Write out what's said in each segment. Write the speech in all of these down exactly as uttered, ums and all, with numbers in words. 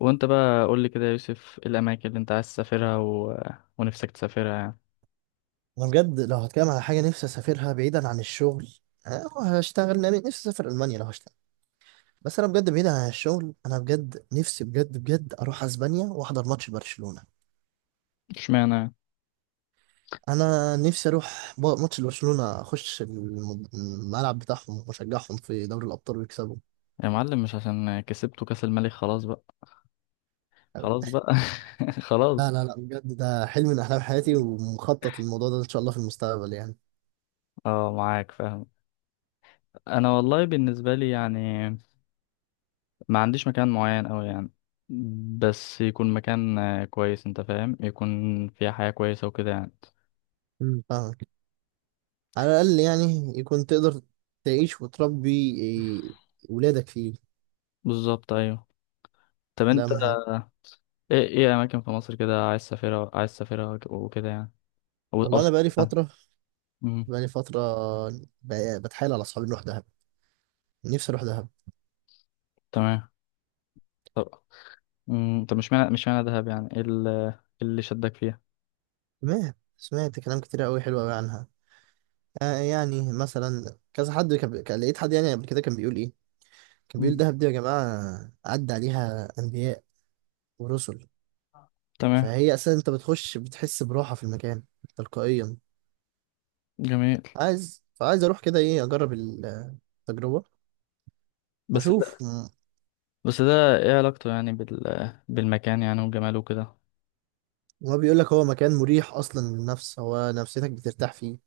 وانت بقى قول لي كده يا يوسف، ايه الاماكن اللي انت عايز تسافرها و... ونفسك تسافرها يعني؟ انا بجد لو هتكلم على حاجه نفسي اسافرها بعيدا عن الشغل. أه، هشتغل لأن نفسي اسافر المانيا لو هشتغل. بس انا بجد بعيدا عن الشغل، انا بجد نفسي بجد بجد اروح اسبانيا واحضر ماتش برشلونه. اشمعنى يعني؟ انا نفسي اروح ب- ماتش برشلونه، اخش الم- الملعب بتاعهم واشجعهم في دوري الابطال ويكسبوا. يا معلم، مش عشان كسبتوا كاس الملك خلاص بقى، خلاص بقى. خلاص. لا لا لا، بجد ده حلم من احلام حياتي ومخطط للموضوع ده ان شاء الله في المستقبل يعني. اه، معاك فاهم. انا والله بالنسبه لي يعني، ما عنديش مكان معين أوي يعني، بس يكون مكان آه، كويس، انت فاهم، يكون فيها حياه كويسه وكده يعني. مم. فاهمك. على الاقل يعني يكون تقدر تعيش وتربي، إيه، ولادك فيه. بالظبط، ايوه. طب ده انت، اهم حاجه. آه، ايه ايه اماكن في مصر كده، عايز تسافرها عايز تسافرها وك- وكده يعني، او أو والله انا بقالي سافرتها؟ فتره، مم، بقالي فتره بقى- بتحايل على اصحابي نروح دهب. نفسي اروح دهب. تمام. امم طب، مش معنى مش معنى دهب يعني ايه، ال- إيه اللي شدك فيها؟ تمام، سمعت كلام كتير قوي حلو قوي عنها. آه يعني مثلا كذا حد كان كان- لقيت حد يعني قبل كده كان بيقول ايه، كان بيقول مم. دهب دي يا جماعه عدى عليها انبياء ورسل. تمام. فهي اساسا انت بتخش بتحس براحه في المكان تلقائيا. جميل. عايز فعايز اروح كده، ايه، اجرب ال- التجربه بس ده واشوف م- بس ده ايه علاقته يعني بال بالمكان يعني وجماله وكده؟ وما بيقول لك هو مكان مريح اصلا للنفس، هو نفسيتك بترتاح فيه،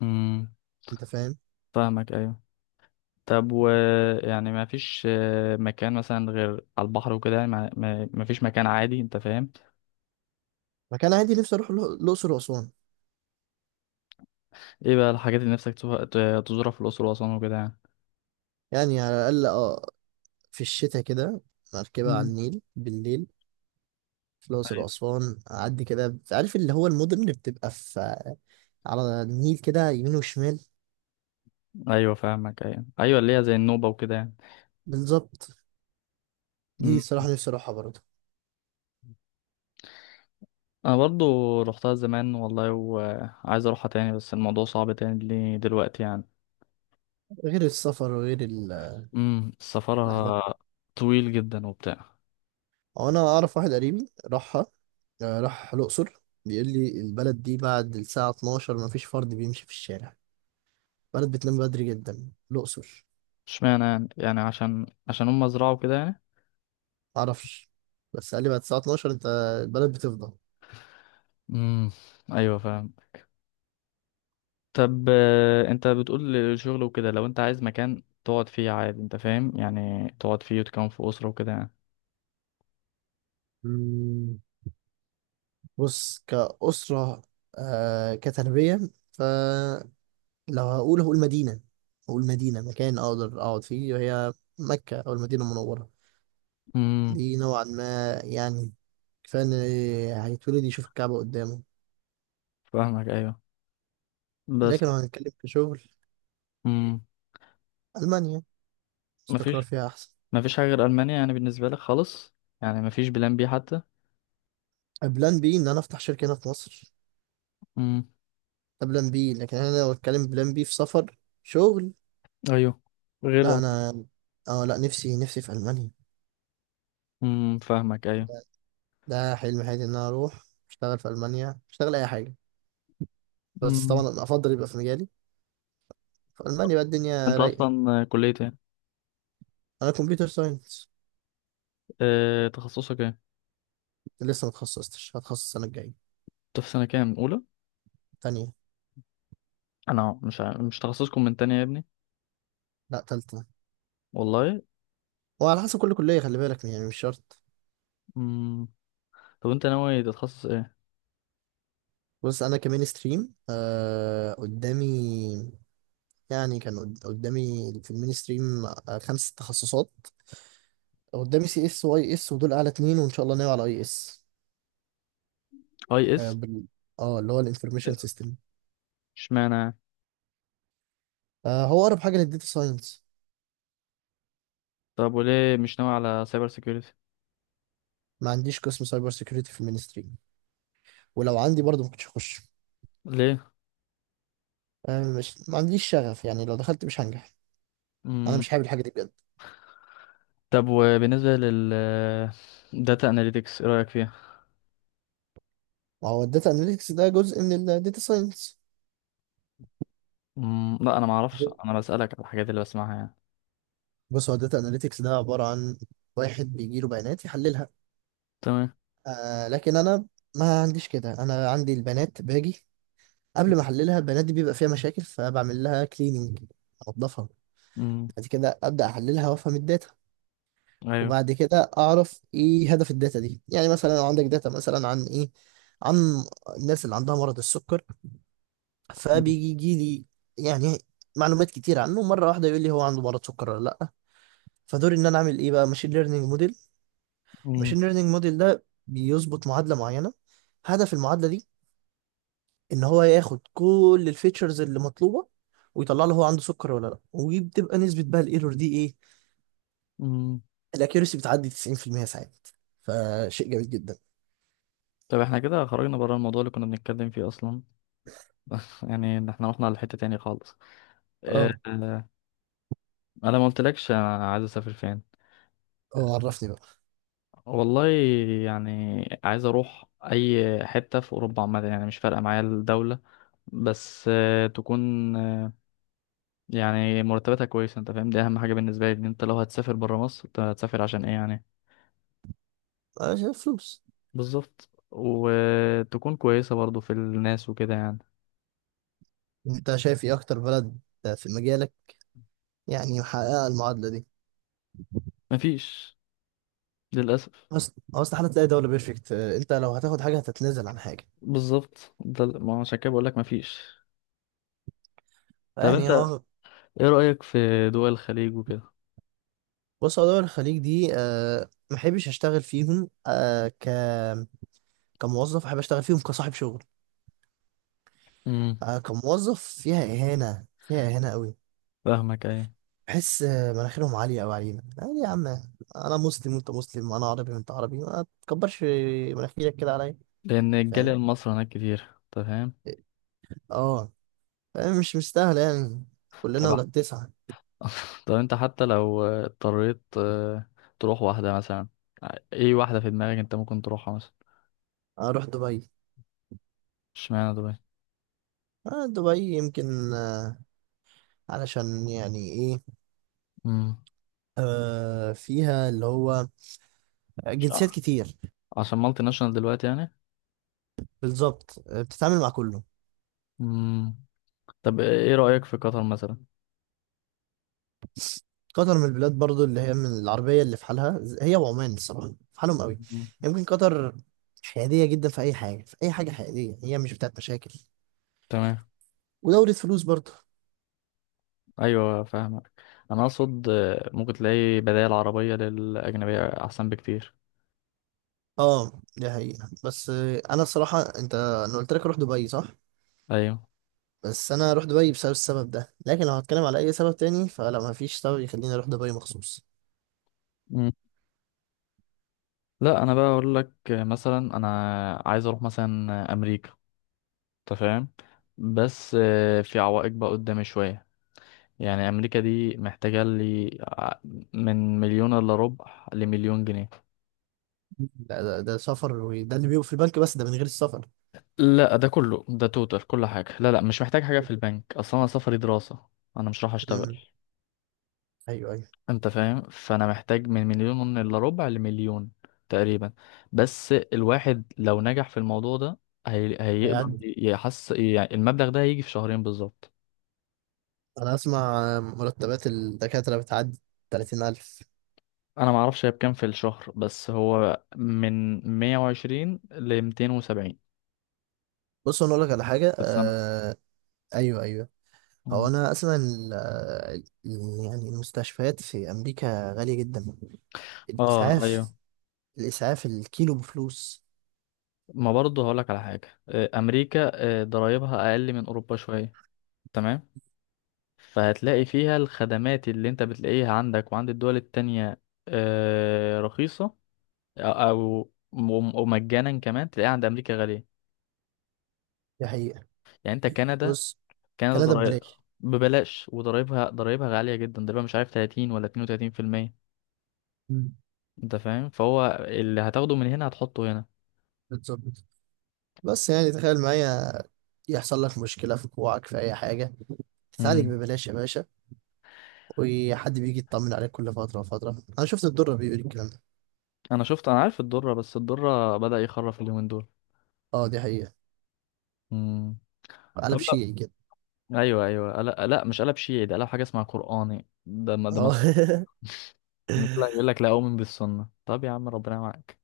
امم، انت فاهم. فاهمك ايوه. طب و يعني ما فيش آه، مكان مثلا غير على البحر وكده يعني، ما ما ما فيش مكان عادي؟ انت فاهم، مكان عادي نفسي اروح الأ- الاقصر واسوان. ايه بقى الحاجات اللي نفسك تزورها ت- تزورها في الاقصر واسوان وكده يعني؟ يعني على الأقل اه، في الشتاء كده، مركبة على مم. النيل بالليل في الأقصر وأسوان، أعدي كده، عارف اللي هو المدن اللي بتبقى في على النيل كده يمين وشمال. ايوه فاهمك، ايوه ايوه، اللي هي زي النوبة وكده يعني. بالظبط. دي مم. صراحة نفسي أروحها برضه. انا برضو روحتها زمان والله، وعايز اروحها تاني بس الموضوع صعب تاني لي دلوقتي يعني. غير السفر وغير البهدلة. امم سفرها طويل جدا وبتاع. هو أنا أعرف واحد قريبي راحها. آه، راح الأقصر بيقول لي البلد دي بعد الساعة اتناشر مفيش فرد بيمشي في الشارع. البلد بتنام بدري جدا الأقصر. اشمعنى يعني؟ يعني عشان عشان هم زرعوا كده يعني؟ معرفش، بس قال لي بعد الساعة اتناشر أنت البلد بتفضى. امم ايوه فاهم. طب آه، انت بتقول شغل وكده، لو انت عايز مكان تقعد فيه عادي، انت فاهم يعني، تقعد فيه وتكون في اسره وكده يعني؟ بص كأسرة، آه كتربية، فلو هقول هقول مدينة هقول مدينة مكان أقدر أقعد فيه وهي مكة أو المدينة المنورة. امم، دي نوعا ما يعني كفاية إن هيتولد يشوف الكعبة قدامه. فاهمك ايوه. بس. لكن لو هنتكلم في شغل، امم ألمانيا استقرار مفيش فيها أحسن. مفيش حاجه غير المانيا يعني بالنسبه لك خالص؟ يعني مفيش بلان بي حتى؟ بلان بي إن أنا أفتح شركة هنا في مصر، امم. ده بلان بي. لكن أنا لو أتكلم بلان بي في سفر شغل، ايوه. لا غير. أنا، أه لا، نفسي نفسي في ألمانيا. امم، فاهمك ايوه. ده حلم حياتي ان انا اروح اشتغل في المانيا، اشتغل اي حاجه، بس طبعا امم أنا افضل يبقى في مجالي. في المانيا بقى الدنيا انت رايقه. اصلا كليه ايه؟ انا كمبيوتر ساينس. اه، تخصصك ايه؟ لسه ما اتخصصتش، هتخصص السنه الجايه. انت في سنه كام، اولى؟ تانية. انا مش عارف. مش تخصصكم من تانية يا ابني؟ لا تالتة. والله. وعلى حسب كل كليه، خلي بالك يعني، مش شرط. امم طب انت ناوي تتخصص ايه؟ بص انا كمين ستريم آه قدامي، يعني كان قد- قدامي في المين ستريم آه خمس تخصصات قدامي، سي اس واي اس، ودول اعلى اتنين، وان شاء الله ناوي على اي اس. اي اس؟ اه، بال- آه، اللي هو الانفورميشن سيستم. اشمعنى؟ آه هو اقرب حاجه للديتا ساينس. طب وليه مش ناوي على سايبر سيكيورتي؟ ما عنديش قسم سايبر سيكيورتي في المينستري، ولو عندي برضه ما كنتش هخش. ليه؟ أه، مش ما عنديش شغف يعني، لو دخلت مش هنجح. انا امم. مش حابب الحاجه دي بجد. طب وبالنسبه لل داتا اناليتكس، ايه رايك فيها؟ ما هو الداتا اناليتكس ده جزء من الداتا ساينس. امم لا، انا ما اعرفش، انا بسالك على الحاجات اللي بسمعها يعني. بص هو الداتا اناليتكس ده عباره عن واحد بيجي له بيانات يحللها. تمام. آه لكن انا ما عنديش كده، انا عندي البيانات باجي، قبل ما احللها البيانات دي بيبقى فيها مشاكل فبعمل لها كليننج، انضفها. امم. بعد كده ابدا احللها وافهم الداتا. ايوه. وبعد كده اعرف ايه هدف الداتا دي، يعني مثلا لو عندك داتا مثلا عن ايه، عن الناس اللي عندها مرض السكر، امم. فبيجي يجي لي يعني معلومات كتير عنه مره واحده، يقول لي هو عنده مرض سكر ولا لا. فدوري ان انا اعمل ايه بقى ماشين ليرنينج موديل. امم، ماشين ليرنينج موديل ده بيظبط معادله معينه، هدف المعادله دي ان هو ياخد كل الفيتشرز اللي مطلوبه ويطلع له هو عنده سكر ولا لا، وبتبقى نسبه بقى الايرور دي ايه. امم. الاكيورسي بتعدي تسعين في المية ساعات، فشيء جميل جدا. طب احنا كده خرجنا بره الموضوع اللي كنا بنتكلم فيه اصلا. يعني إن احنا رحنا لحتة تاني خالص. اه. آه، انا ما قلتلكش انا عايز اسافر فين. اه، عرفني بقى. والله يعني، عايز اروح اي حتة في اوروبا عامة، يعني مش فارقة معايا الدولة، بس آه، تكون آه، يعني مرتباتها كويسة، انت فاهم، دي اهم حاجة بالنسبة لي، ان انت لو هتسافر بره مصر، انت هتسافر عشان ايه يعني. أنا شايف فلوس. بالظبط، وتكون كويسة برضو في الناس وكده يعني. أنت شايف إيه أكتر بلد في مجالك يعني محققة المعادلة دي. مفيش للأسف. أصل أصل حالة تلاقي دولة بيرفكت، أنت لو هتاخد حاجة هتتنازل عن حاجة بالظبط، ده ما هو عشان كده بقول لك مفيش. طب انت يعني. هو ايه رأيك في دول الخليج وكده؟ بص، هو دول الخليج دي أه محبش أشتغل فيهم، أه ك كموظف، أحب أشتغل فيهم كصاحب شغل. امم، أه كموظف فيها إهانة، فيها إهانة قوي. فاهمك ايوه. بحس آه، مناخيرهم عالية أوي علينا، يعني يا عم أنا مسلم وأنت مسلم، أنا عربي وأنت عربي، ما تكبرش مناخيرك كده عليا. لان الجالية فاهم. المصري هناك كتير، تمام. اه. آه، مش مستاهلة يعني، كلنا تبع. ولاد تسعة. طب انت، حتى لو اضطريت آه، تروح واحدة مثلا، ايه واحدة في دماغك انت ممكن تروحها مثلا؟ أروح دبي. اشمعنى دبي؟ آه دبي يمكن آه، علشان يعني إيه، امم. آه فيها اللي هو مش عارف. جنسيات كتير. عشان مالتي ناشونال دلوقتي يعني؟ بالظبط آه، بتتعامل مع كله. امم. طب ايه رأيك في قطر مثلا؟ قطر من البلاد برضو اللي هي من العربية اللي في حالها، ز- هي وعمان الصراحة في حالهم قوي. مم. يمكن قطر حيادية جدا في أي حاجة، في أي حاجة حيادية، هي مش بتاعت مشاكل. تمام. ودورة فلوس برضو. ايوه فاهمك. انا اقصد آه، ممكن تلاقي بدائل عربية للأجنبية احسن بكتير. اه دي حقيقة، بس آه، أنا الصراحة أنت أنا قلت لك أروح دبي، صح؟ ايوه. بس انا اروح دبي بسبب السبب ده، لكن لو هتكلم على اي سبب تاني فلا، ما فيش سبب يخليني اروح دبي مخصوص. لا انا بقى اقول لك مثلا، انا عايز اروح مثلا امريكا، انت فاهم، بس آه، في عوائق بقى قدامي شويه، يعني امريكا دي محتاجه لي ع- من مليون الا ربع لمليون جنيه. ده, ده, ده سفر، وده اللي بيبقى في البنك بس، ده من غير السفر. لا، ده كله ده توتال كل حاجه، لا لا مش محتاج حاجه في البنك اصلا، انا سفري دراسه، انا مش راح اشتغل. امم. ايوه ايوه. انت فاهم، فانا محتاج من مليون الا ربع لمليون تقريبا، بس الواحد لو نجح في الموضوع ده هي... هيقدر هيعدي. يحس يعني المبلغ ده هيجي في شهرين بالظبط. انا اسمع مرتبات الدكاتره بتعدي تلاتين الف. انا ما اعرفش هي بكام في الشهر، بس هو من مئة وعشرين ل ميتين وسبعين بص انا اقول لك على حاجه في السنة. آه. ايوه ايوه. هو مم. انا اسمع ان ال- ال- يعني المستشفيات في امريكا غاليه جدا. اه ايوه. الاسعاف، الاسعاف الكيلو بفلوس. ما برضه هقولك على حاجة، آه، امريكا آه، ضرايبها اقل من اوروبا شوية، تمام، فهتلاقي فيها الخدمات اللي انت بتلاقيها عندك وعند الدول التانية آه، رخيصة او أو- وم- ومجانا، كمان تلاقيها عند امريكا غالية. دي حقيقه. يعني انت كندا، بص كندا كندا ضرايب ببلاش. ببلاش، وضرايبها، ضرايبها غالية جدا، ضرايبها مش عارف تلاتين ولا اتنين وتلاتين بالمية. مم. انت فاهم، فهو اللي هتاخده من هنا هتحطه هنا. بالظبط. بس يعني تخيل معايا يحصل لك مشكلة في كوعك في أي حاجة، تتعالج امم. ببلاش يا باشا. وحد بيجي يطمن عليك كل فترة وفترة، أنا شفت الدرة بيقول الكلام ده. انا شفت، انا عارف الضرة، بس الضرة بدأ يخرف اليومين دول. أه دي حقيقة. امم. قلب طب، شيعي كده. لا ايوه ايوه، لا, لا مش قلب شيعي، ده قلب حاجه اسمها قراني، ده ما ده مصر. أه. يقول لك لا اؤمن بالسنه، طب يا عم ربنا معاك.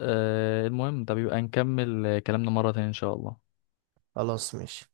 أه المهم، ده بيبقى نكمل كلامنا مره تانية ان شاء الله. خلاص ماشي.